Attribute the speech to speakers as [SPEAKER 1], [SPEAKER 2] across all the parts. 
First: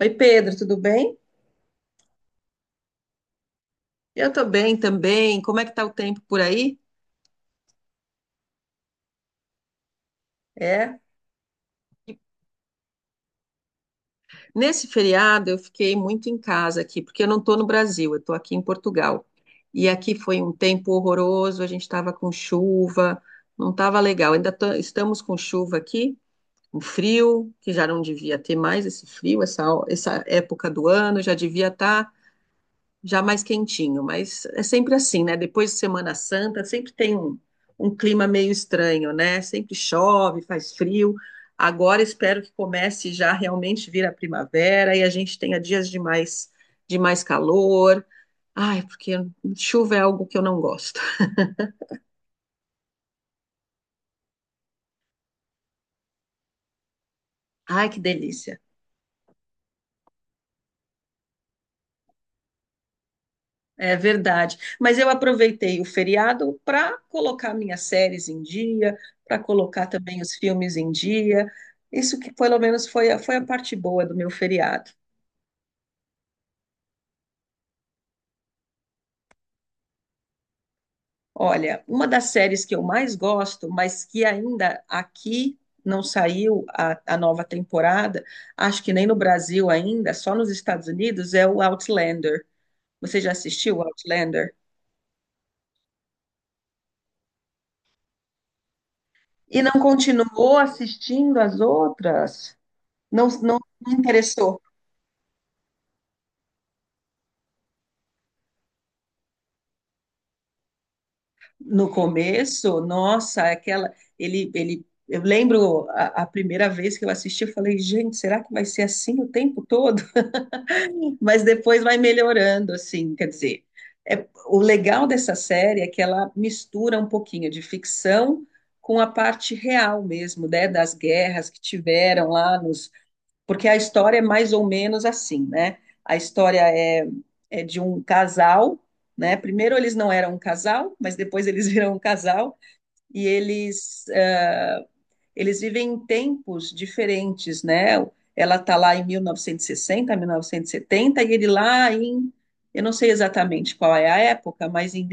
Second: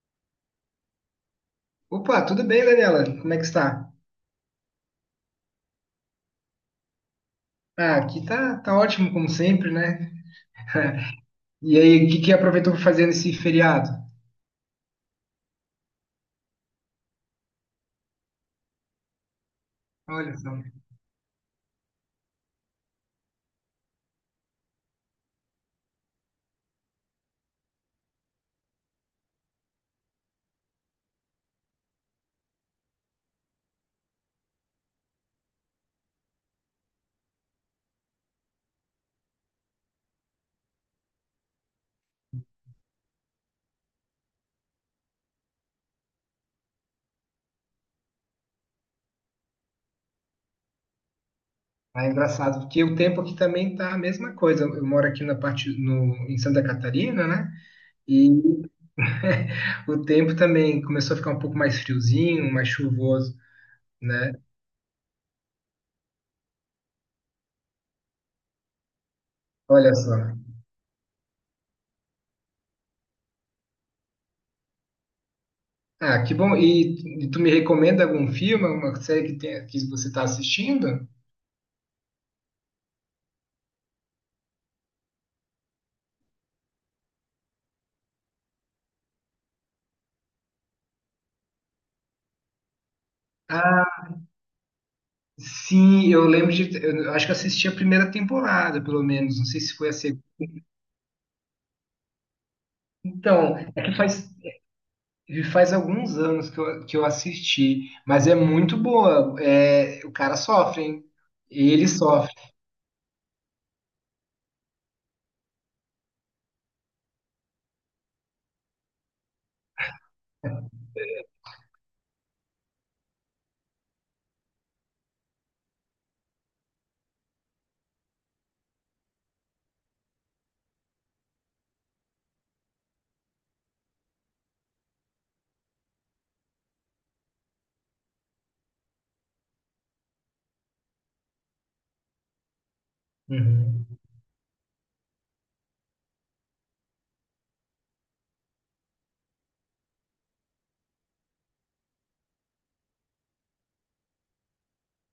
[SPEAKER 1] Oi, Pedro, tudo bem?
[SPEAKER 2] Opa, tudo bem, Daniela? Como é que está?
[SPEAKER 1] Eu tô bem também. Como é que tá o tempo por aí?
[SPEAKER 2] Ah, aqui tá ótimo, como sempre, né?
[SPEAKER 1] É.
[SPEAKER 2] E aí, o que que aproveitou para fazer nesse feriado?
[SPEAKER 1] Nesse feriado eu fiquei muito em casa aqui, porque eu não tô no Brasil, eu tô aqui em Portugal. E aqui
[SPEAKER 2] Olha
[SPEAKER 1] foi
[SPEAKER 2] só.
[SPEAKER 1] um tempo horroroso, a gente tava com chuva, não tava legal. Estamos com chuva aqui, um frio, que já não devia ter mais esse frio, essa época do ano, já devia estar já mais quentinho, mas é sempre assim, né? Depois de Semana Santa, sempre tem um clima meio estranho, né? Sempre chove, faz frio. Agora espero que comece já realmente vir a primavera e a gente tenha dias de mais calor. Ai, porque chuva é algo que eu não gosto.
[SPEAKER 2] Ah, é engraçado, porque o tempo aqui também tá a mesma coisa. Eu moro aqui na parte, no, em Santa Catarina, né?
[SPEAKER 1] Ai, que
[SPEAKER 2] E
[SPEAKER 1] delícia.
[SPEAKER 2] o tempo também começou a ficar um pouco mais friozinho, mais chuvoso,
[SPEAKER 1] É
[SPEAKER 2] né?
[SPEAKER 1] verdade. Mas eu aproveitei o feriado para colocar minhas séries em dia, para colocar
[SPEAKER 2] Olha só.
[SPEAKER 1] também os filmes em dia. Isso que pelo menos foi foi a parte boa do meu feriado.
[SPEAKER 2] Ah, que bom. E tu me recomenda algum filme, alguma série que você está assistindo?
[SPEAKER 1] Olha, uma das séries que eu mais gosto, mas que ainda aqui não saiu a nova temporada, acho que nem no Brasil ainda, só nos Estados Unidos, é o Outlander. Você já assistiu o
[SPEAKER 2] Ah,
[SPEAKER 1] Outlander?
[SPEAKER 2] sim, eu lembro de. Eu acho que eu assisti a primeira temporada, pelo menos. Não sei
[SPEAKER 1] E não
[SPEAKER 2] se foi a segunda.
[SPEAKER 1] continuou assistindo as outras? Não,
[SPEAKER 2] Então,
[SPEAKER 1] não não interessou?
[SPEAKER 2] faz alguns anos que eu assisti, mas é muito boa. É, o cara sofre, hein? Ele
[SPEAKER 1] No
[SPEAKER 2] sofre.
[SPEAKER 1] começo, nossa, aquela. Eu lembro a primeira vez que eu assisti, eu falei, gente, será que vai ser assim o tempo todo? Mas depois vai melhorando, assim, quer dizer. O legal dessa série é que ela mistura um pouquinho de ficção com a parte real mesmo, né, das guerras que tiveram lá nos. Porque a história é mais ou menos assim, né? A história é, é de um casal, né? Primeiro eles não eram um casal, mas depois eles viram um casal e
[SPEAKER 2] Uhum.
[SPEAKER 1] eles, eles vivem em tempos diferentes, né? Ela está lá em 1960, 1970, e sessenta, mil novecentos e setenta, e ele lá em, eu não sei exatamente qual é a época, mas em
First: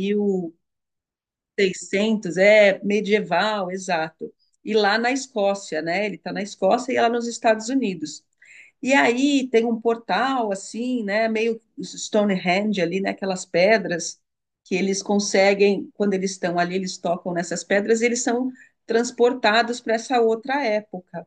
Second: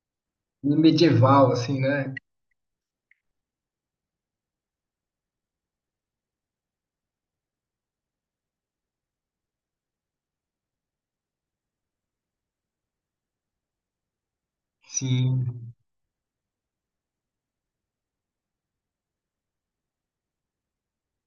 [SPEAKER 2] E medieval, assim, né?
[SPEAKER 1] 1600, é medieval, exato. E lá na Escócia, né? Ele está na Escócia e ela nos Estados Unidos. E aí tem um portal assim, né, meio Stonehenge ali, né, aquelas pedras que eles
[SPEAKER 2] Sim.
[SPEAKER 1] conseguem, quando eles estão ali, eles tocam nessas pedras, e eles são transportados para essa outra época.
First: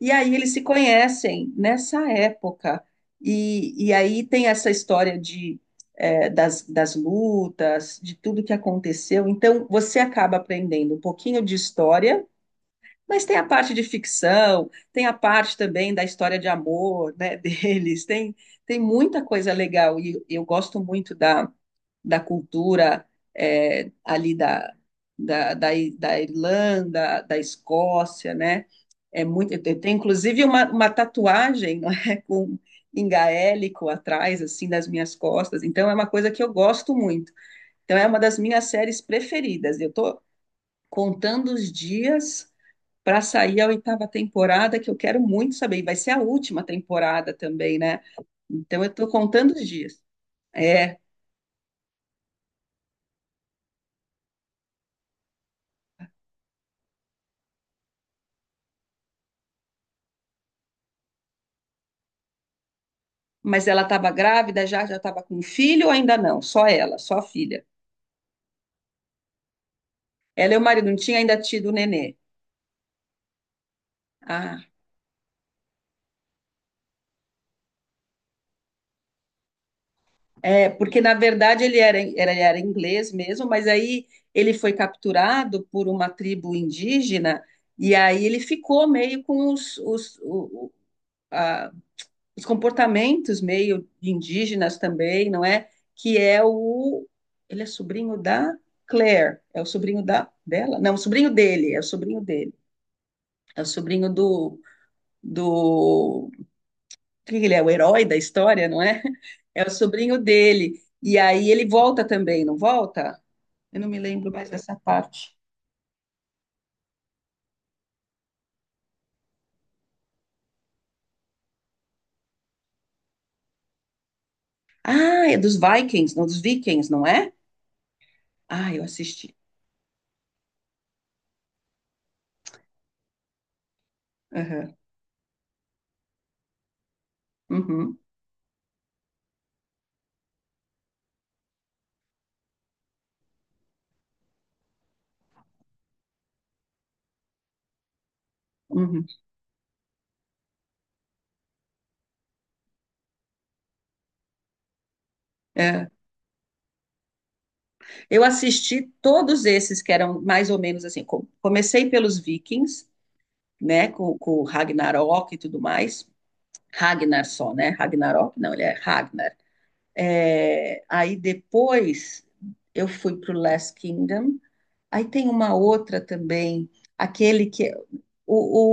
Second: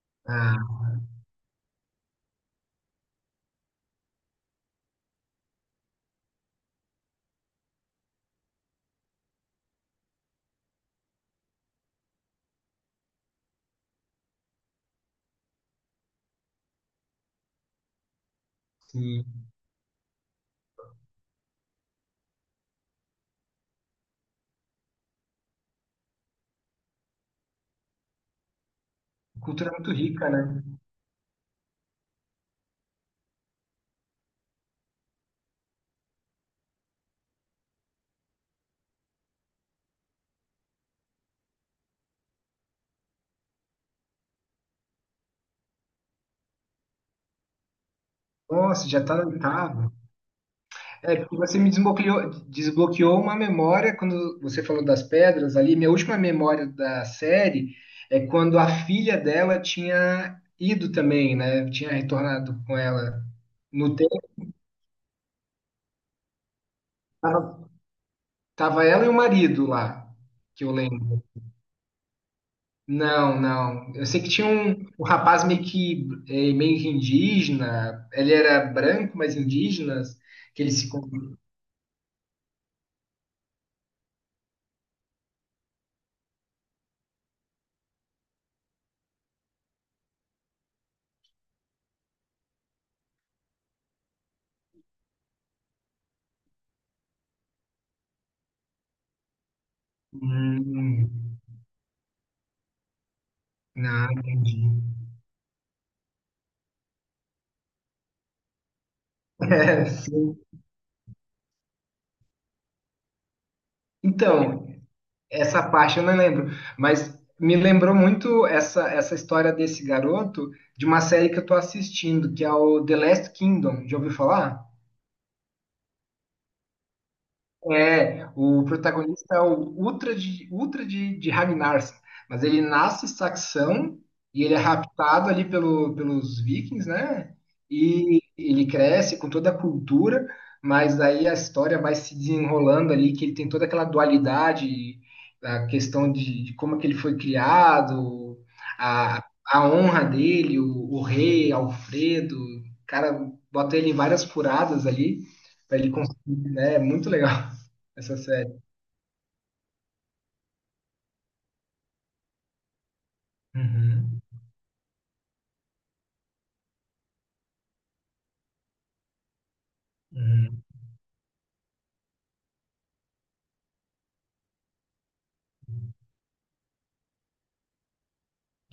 [SPEAKER 1] E aí eles se
[SPEAKER 2] Ah,
[SPEAKER 1] conhecem nessa época. E aí tem essa história de das lutas, de tudo que aconteceu. Então você acaba aprendendo um pouquinho de história, mas tem a parte de ficção, tem a parte também da história de amor, né, deles, tem, tem muita
[SPEAKER 2] sim.
[SPEAKER 1] coisa legal e eu gosto muito da cultura ali da Irlanda, da Escócia, né? É muito,
[SPEAKER 2] Cultura
[SPEAKER 1] eu
[SPEAKER 2] muito
[SPEAKER 1] tenho,
[SPEAKER 2] rica,
[SPEAKER 1] inclusive
[SPEAKER 2] né?
[SPEAKER 1] uma tatuagem, não é, com em gaélico atrás, assim, das minhas costas. Então é uma coisa que eu gosto muito. Então é uma das minhas séries preferidas. Eu estou contando os dias para sair a oitava temporada, que eu quero muito saber. E vai ser a última temporada também, né? Então
[SPEAKER 2] Nossa,
[SPEAKER 1] eu
[SPEAKER 2] já
[SPEAKER 1] estou
[SPEAKER 2] tá na
[SPEAKER 1] contando os
[SPEAKER 2] oitava.
[SPEAKER 1] dias. É,
[SPEAKER 2] É, porque você me desbloqueou uma memória quando você falou das pedras ali. Minha última memória da série é quando a filha dela tinha ido também, né? Tinha retornado com ela.
[SPEAKER 1] mas ela
[SPEAKER 2] No
[SPEAKER 1] estava
[SPEAKER 2] tempo,
[SPEAKER 1] grávida já, já estava com filho ou ainda não? Só ela, só a filha.
[SPEAKER 2] tava, tava ela e o marido lá,
[SPEAKER 1] Ela e o
[SPEAKER 2] que eu
[SPEAKER 1] marido não tinha
[SPEAKER 2] lembro.
[SPEAKER 1] ainda tido o nenê.
[SPEAKER 2] Não, não. Eu sei que tinha
[SPEAKER 1] Ah,
[SPEAKER 2] um rapaz meio que, meio que indígena. Ele era branco, mas indígena, que
[SPEAKER 1] é,
[SPEAKER 2] ele se...
[SPEAKER 1] porque
[SPEAKER 2] con-
[SPEAKER 1] na verdade ele era inglês mesmo, mas aí ele foi capturado por uma tribo indígena e aí ele ficou meio com os, o- a- os comportamentos meio indígenas também, não é? Que é o. Ele é sobrinho da Claire, é o sobrinho da dela? Não, o sobrinho
[SPEAKER 2] hum,
[SPEAKER 1] dele, é o sobrinho dele. É o
[SPEAKER 2] não,
[SPEAKER 1] sobrinho do.
[SPEAKER 2] entendi.
[SPEAKER 1] Do que ele é? O herói da história, não é? É o
[SPEAKER 2] É,
[SPEAKER 1] sobrinho
[SPEAKER 2] sim.
[SPEAKER 1] dele. E aí ele volta também, não volta? Eu não me lembro mais
[SPEAKER 2] Então,
[SPEAKER 1] dessa parte.
[SPEAKER 2] essa parte eu não lembro, mas me lembrou muito essa história desse garoto de uma série que eu tô assistindo, que é o The Last Kingdom. Já ouviu falar?
[SPEAKER 1] Ah, é dos Vikings, dos Vikings, não é?
[SPEAKER 2] É, o
[SPEAKER 1] Ah, eu assisti.
[SPEAKER 2] protagonista é o Ultra de Ragnarsson, mas ele nasce saxão e ele é
[SPEAKER 1] Aham,
[SPEAKER 2] raptado ali pelos vikings, né?
[SPEAKER 1] uhum,
[SPEAKER 2] E ele cresce com toda a cultura, mas aí a história vai se desenrolando ali, que ele tem toda aquela dualidade, a de como que ele foi criado,
[SPEAKER 1] uhum.
[SPEAKER 2] a honra dele, o rei Alfredo, o cara bota ele em várias furadas ali, para
[SPEAKER 1] É.
[SPEAKER 2] ele conseguir, né? É muito legal essa
[SPEAKER 1] Eu
[SPEAKER 2] série.
[SPEAKER 1] assisti todos esses que eram mais ou menos assim. Comecei pelos Vikings, né,
[SPEAKER 2] Uhum,
[SPEAKER 1] com Ragnarok e tudo mais. Ragnar só, né? Ragnarok, não, ele é Ragnar.
[SPEAKER 2] uhum.
[SPEAKER 1] É, aí depois eu fui para o Last Kingdom. Aí tem uma outra também, aquele que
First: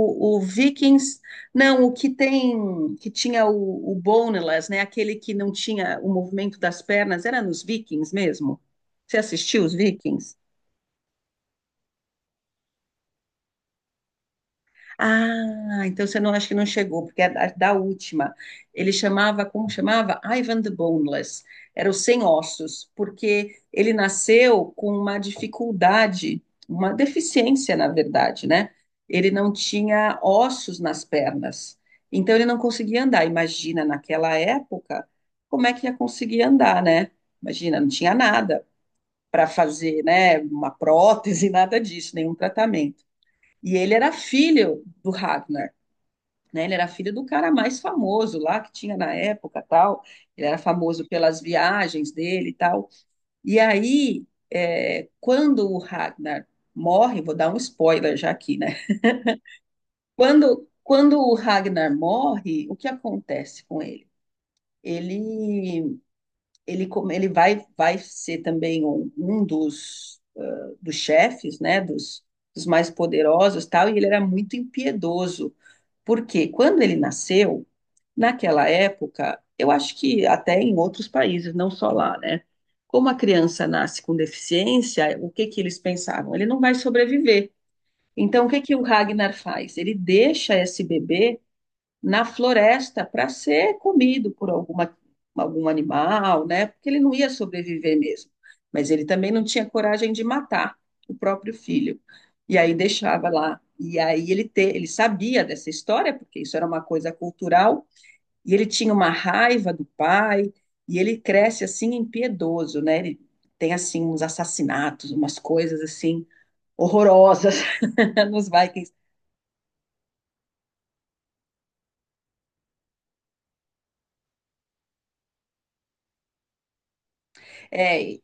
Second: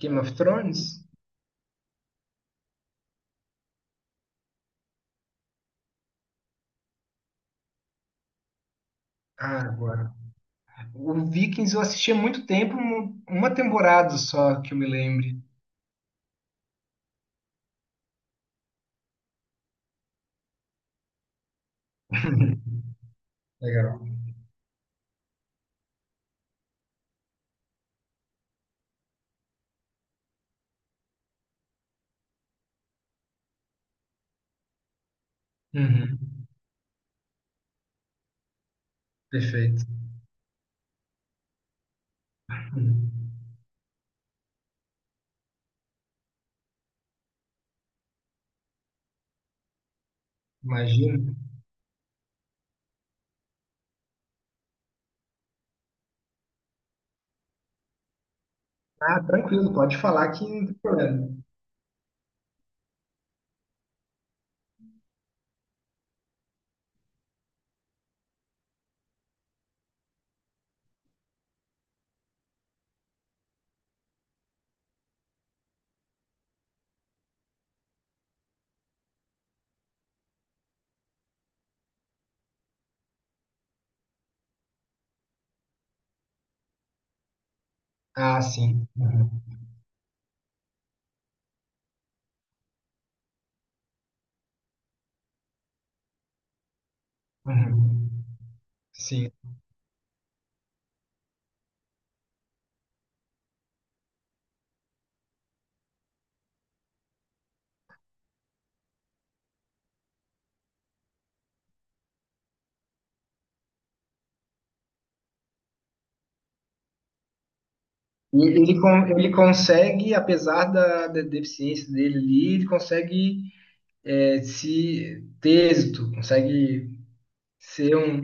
[SPEAKER 2] Game of
[SPEAKER 1] o, o
[SPEAKER 2] Thrones?
[SPEAKER 1] Vikings, não, o que tem, que tinha o Boneless, né? Aquele que não tinha o movimento das pernas, era nos Vikings mesmo. Você
[SPEAKER 2] Ah,
[SPEAKER 1] assistiu os
[SPEAKER 2] agora.
[SPEAKER 1] Vikings?
[SPEAKER 2] O Vikings eu assisti há muito tempo, uma temporada só que eu me lembre.
[SPEAKER 1] Ah, então você não acha que não chegou, porque é da última. Ele chamava, como chamava? Ivan the Boneless. Era o sem ossos, porque ele
[SPEAKER 2] Legal,
[SPEAKER 1] nasceu com uma dificuldade, uma deficiência, na verdade, né? Ele não tinha ossos nas pernas. Então ele não conseguia andar. Imagina, naquela época, como é que ia
[SPEAKER 2] uhum,
[SPEAKER 1] conseguir andar, né? Imagina, não tinha nada para
[SPEAKER 2] perfeito,
[SPEAKER 1] fazer, né? Uma prótese, nada disso, nenhum tratamento.
[SPEAKER 2] uhum.
[SPEAKER 1] E ele era filho do Ragnar, né? Ele era filho do cara mais famoso lá que tinha na época, tal. Ele era famoso
[SPEAKER 2] Imagina.
[SPEAKER 1] pelas viagens dele e tal. E aí, é, quando o Ragnar morre, vou dar um spoiler já aqui, né?
[SPEAKER 2] Ah, tranquilo, pode falar que não
[SPEAKER 1] Quando
[SPEAKER 2] tem
[SPEAKER 1] quando
[SPEAKER 2] problema.
[SPEAKER 1] o Ragnar morre, o que acontece com ele? Ele ele vai ser também um dos chefes, né? Dos mais poderosos, tal. E ele era muito impiedoso. Porque quando ele nasceu, naquela época, eu acho que até em outros países, não só lá, né? Como a criança nasce com deficiência, o que que eles pensavam? Ele não vai sobreviver.
[SPEAKER 2] Ah,
[SPEAKER 1] Então, o que que o
[SPEAKER 2] sim,
[SPEAKER 1] Ragnar
[SPEAKER 2] uhum,
[SPEAKER 1] faz? Ele deixa esse bebê na floresta para ser comido por algum animal, né? Porque ele não ia sobreviver
[SPEAKER 2] uhum,
[SPEAKER 1] mesmo. Mas ele
[SPEAKER 2] sim.
[SPEAKER 1] também não tinha coragem de matar o próprio filho. E aí deixava lá. E aí ele sabia dessa história, porque isso era uma coisa cultural, e ele tinha uma raiva do pai, e ele cresce assim impiedoso, né? Ele tem assim uns assassinatos, umas coisas assim horrorosas
[SPEAKER 2] E
[SPEAKER 1] nos
[SPEAKER 2] ele,
[SPEAKER 1] Vikings.
[SPEAKER 2] ele consegue, apesar da deficiência dele ali, ele consegue, é, se ter êxito, consegue ser
[SPEAKER 1] É,
[SPEAKER 2] um.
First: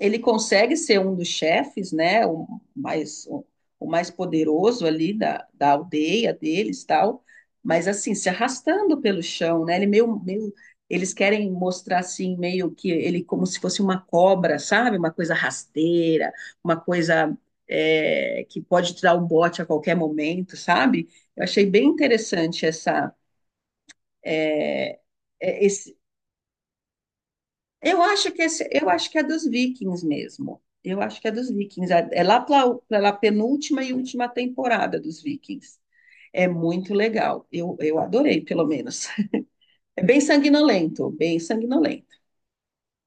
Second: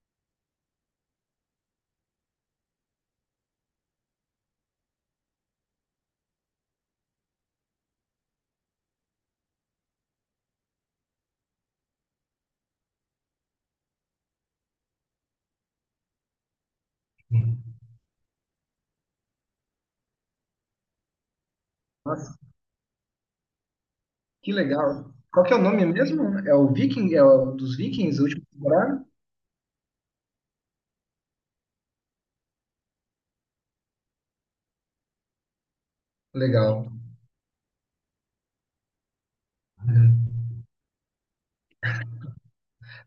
[SPEAKER 1] ele consegue ser um dos chefes, né, mais, o mais poderoso ali da aldeia deles, tal, mas assim, se arrastando pelo chão, né, ele meio, eles querem mostrar assim, meio que ele como se fosse uma cobra, sabe, uma coisa rasteira, uma coisa é, que pode te dar um bote a qualquer momento, sabe, eu achei bem
[SPEAKER 2] Nossa,
[SPEAKER 1] interessante essa,
[SPEAKER 2] que
[SPEAKER 1] é,
[SPEAKER 2] legal. Qual que é o nome
[SPEAKER 1] esse
[SPEAKER 2] mesmo? É o Viking, é o dos
[SPEAKER 1] eu
[SPEAKER 2] Vikings, a
[SPEAKER 1] acho que
[SPEAKER 2] última
[SPEAKER 1] esse, eu
[SPEAKER 2] temporada?
[SPEAKER 1] acho que é dos Vikings mesmo. Eu acho que é dos Vikings. É é lá pela penúltima e última temporada dos Vikings. É
[SPEAKER 2] Legal.
[SPEAKER 1] muito legal. Eu adorei, pelo menos. É bem sanguinolento, bem sanguinolento.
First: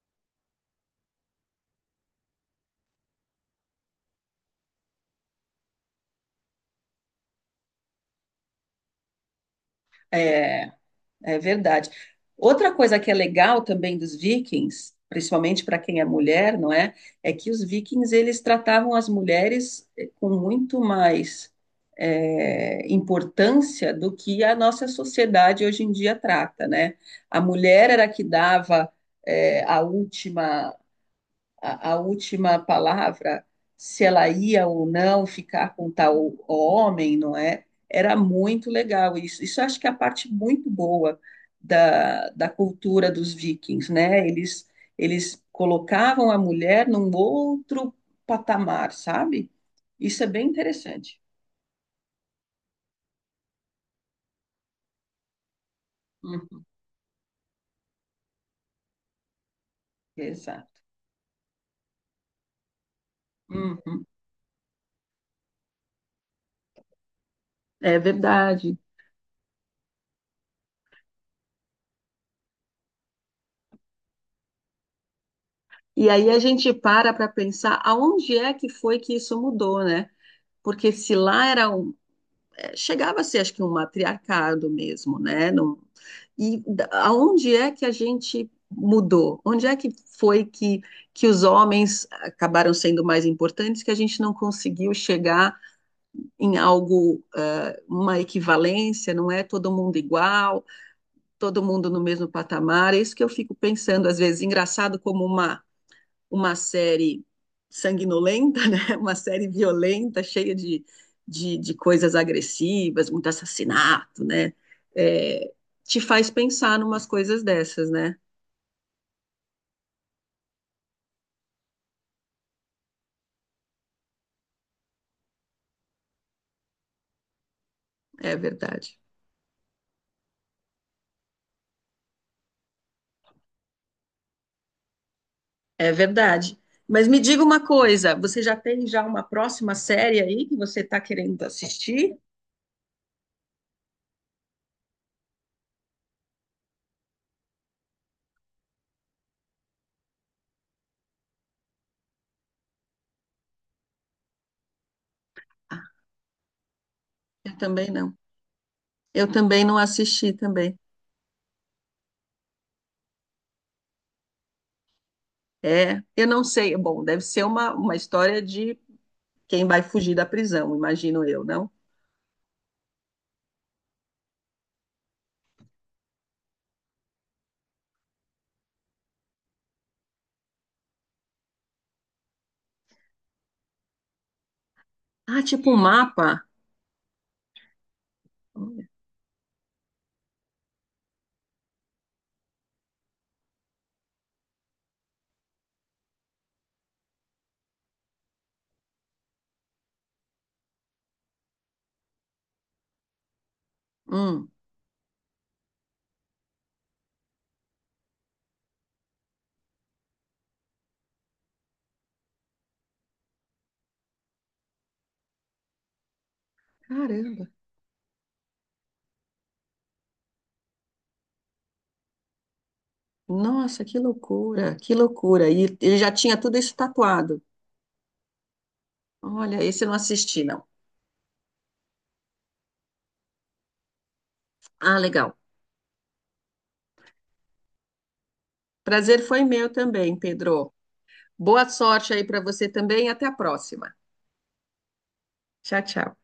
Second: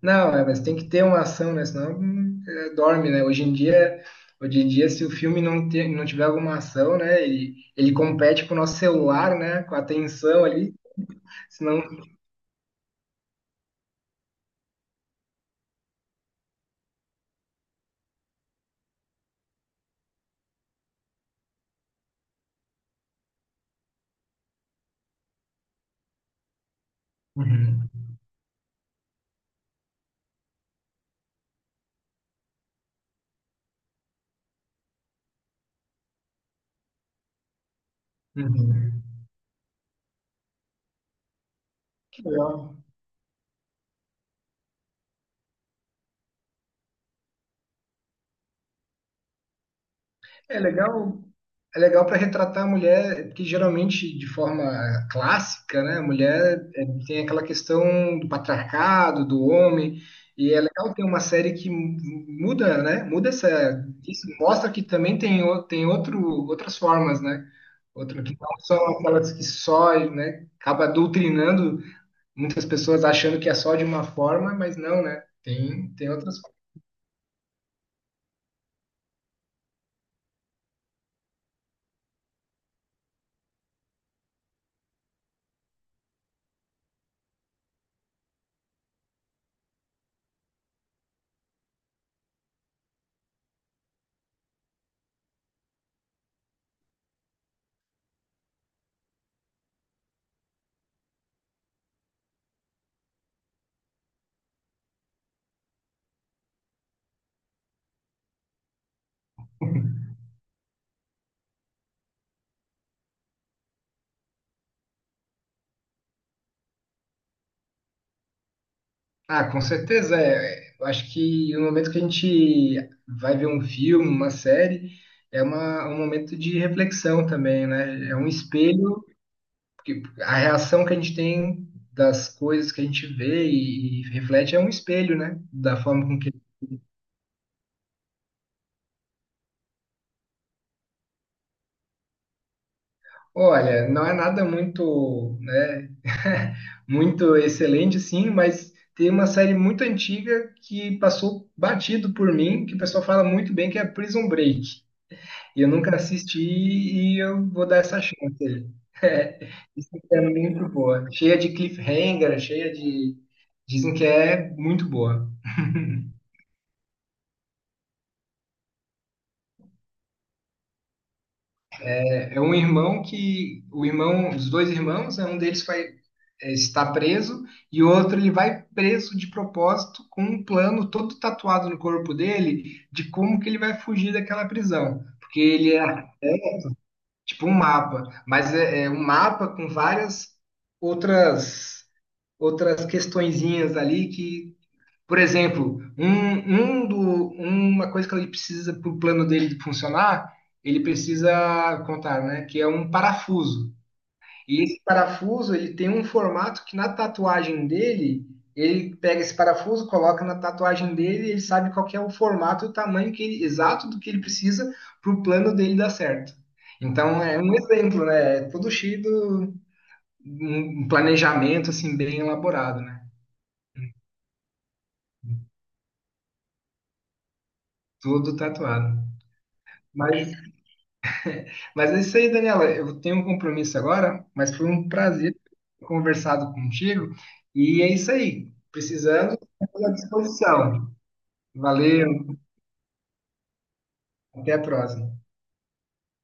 [SPEAKER 2] Não, é, mas tem que ter uma ação, né? Senão é, dorme, né? Hoje em dia, se o filme não tiver alguma ação, né? Ele compete com o nosso celular, né? Com a atenção
[SPEAKER 1] É.
[SPEAKER 2] ali,
[SPEAKER 1] É
[SPEAKER 2] senão.
[SPEAKER 1] verdade. Outra coisa que é legal também dos vikings, principalmente para quem é mulher, não é? É que os vikings eles tratavam as mulheres com muito mais importância do que a nossa sociedade hoje em dia trata, né? A
[SPEAKER 2] Uhum,
[SPEAKER 1] mulher era a que dava a última a última palavra, se ela ia ou não ficar com tal homem, não é? Era muito
[SPEAKER 2] uhum.
[SPEAKER 1] legal isso. Isso eu acho que é a parte muito boa
[SPEAKER 2] Que
[SPEAKER 1] da
[SPEAKER 2] legal.
[SPEAKER 1] cultura dos vikings, né? Eles colocavam a mulher num outro patamar, sabe? Isso é bem
[SPEAKER 2] É
[SPEAKER 1] interessante.
[SPEAKER 2] legal, é legal para retratar a mulher, porque geralmente de forma clássica, né, a
[SPEAKER 1] Uhum,
[SPEAKER 2] mulher é, tem aquela questão do patriarcado, do homem, e é
[SPEAKER 1] exato.
[SPEAKER 2] legal ter uma série muda, né, muda essa,
[SPEAKER 1] Uhum,
[SPEAKER 2] isso mostra que também tem, tem outro, outras formas, né,
[SPEAKER 1] é
[SPEAKER 2] outro, que não
[SPEAKER 1] verdade.
[SPEAKER 2] são aquelas que só, né, acaba doutrinando muitas pessoas achando que é só de uma forma, mas não, né, tem,
[SPEAKER 1] E
[SPEAKER 2] tem
[SPEAKER 1] aí a
[SPEAKER 2] outras
[SPEAKER 1] gente para pensar aonde é que foi que isso mudou, né? Porque se lá era chegava a ser, acho que, um matriarcado mesmo, né? Aonde é que a gente mudou? Onde é que foi que os homens acabaram sendo mais importantes, que a gente não conseguiu chegar em algo, ah, uma equivalência, não é todo mundo igual, todo mundo no mesmo patamar? É isso que eu fico pensando, às vezes, engraçado como uma série sanguinolenta, né? Uma série
[SPEAKER 2] formas.
[SPEAKER 1] violenta, cheia de coisas agressivas, muito assassinato, né? É, te faz pensar numas coisas dessas, né?
[SPEAKER 2] Ah, com certeza é. Eu acho que no momento que a gente vai ver um filme, uma série, é uma, um momento de reflexão também, né? É um
[SPEAKER 1] É verdade.
[SPEAKER 2] espelho, porque a reação que a gente tem das coisas que a gente vê e reflete é um espelho, né? Da
[SPEAKER 1] É
[SPEAKER 2] forma com que.
[SPEAKER 1] verdade. Mas me diga uma coisa, você já tem já uma próxima série aí que você está querendo assistir?
[SPEAKER 2] Olha, não é nada muito, né? Muito excelente, sim, mas tem uma série muito antiga que passou batido por mim, que o pessoal fala muito bem, que é Prison Break. E eu
[SPEAKER 1] Ah,
[SPEAKER 2] nunca assisti e eu
[SPEAKER 1] eu
[SPEAKER 2] vou dar
[SPEAKER 1] também
[SPEAKER 2] essa
[SPEAKER 1] não.
[SPEAKER 2] chance aí.
[SPEAKER 1] Eu
[SPEAKER 2] É,
[SPEAKER 1] também não
[SPEAKER 2] isso é
[SPEAKER 1] assisti
[SPEAKER 2] muito
[SPEAKER 1] também.
[SPEAKER 2] boa. Cheia de cliffhanger, cheia de. Dizem que é muito boa.
[SPEAKER 1] É, eu não sei. Bom, deve ser uma história de quem vai fugir da prisão, imagino eu, não?
[SPEAKER 2] É um irmão que. O irmão, os dois irmãos, é um deles vai, é, está preso e o outro ele vai preso de propósito com um plano todo tatuado no corpo dele de como que ele vai fugir daquela prisão. Porque
[SPEAKER 1] Ah, tipo
[SPEAKER 2] ele
[SPEAKER 1] um
[SPEAKER 2] é
[SPEAKER 1] mapa.
[SPEAKER 2] tipo um mapa, mas é,
[SPEAKER 1] Olha.
[SPEAKER 2] é um mapa com várias outras outras questõezinhas ali que, por exemplo, um do, uma coisa que ele precisa para o plano dele funcionar, ele precisa contar, né? Que é um parafuso.
[SPEAKER 1] Hum,
[SPEAKER 2] E esse parafuso ele tem um formato que na tatuagem dele ele pega esse parafuso, coloca na tatuagem dele, e ele sabe qual que é o formato, o tamanho exato do que ele precisa para o plano dele dar certo. Então é
[SPEAKER 1] caramba.
[SPEAKER 2] um exemplo, né? É todo cheio de um planejamento assim bem elaborado, né?
[SPEAKER 1] Nossa, que loucura, que loucura. E ele já tinha tudo isso tatuado.
[SPEAKER 2] Tudo tatuado.
[SPEAKER 1] Olha, esse eu não
[SPEAKER 2] Mas,
[SPEAKER 1] assisti, não.
[SPEAKER 2] mas é isso aí, Daniela. Eu tenho um compromisso agora, mas foi um
[SPEAKER 1] Ah,
[SPEAKER 2] prazer
[SPEAKER 1] legal.
[SPEAKER 2] ter conversado contigo. E é isso aí.
[SPEAKER 1] Prazer
[SPEAKER 2] Precisando,
[SPEAKER 1] foi meu
[SPEAKER 2] estou à
[SPEAKER 1] também, Pedro.
[SPEAKER 2] disposição.
[SPEAKER 1] Boa
[SPEAKER 2] Valeu,
[SPEAKER 1] sorte aí para você também. E até a próxima.
[SPEAKER 2] até a próxima.
[SPEAKER 1] Tchau, tchau.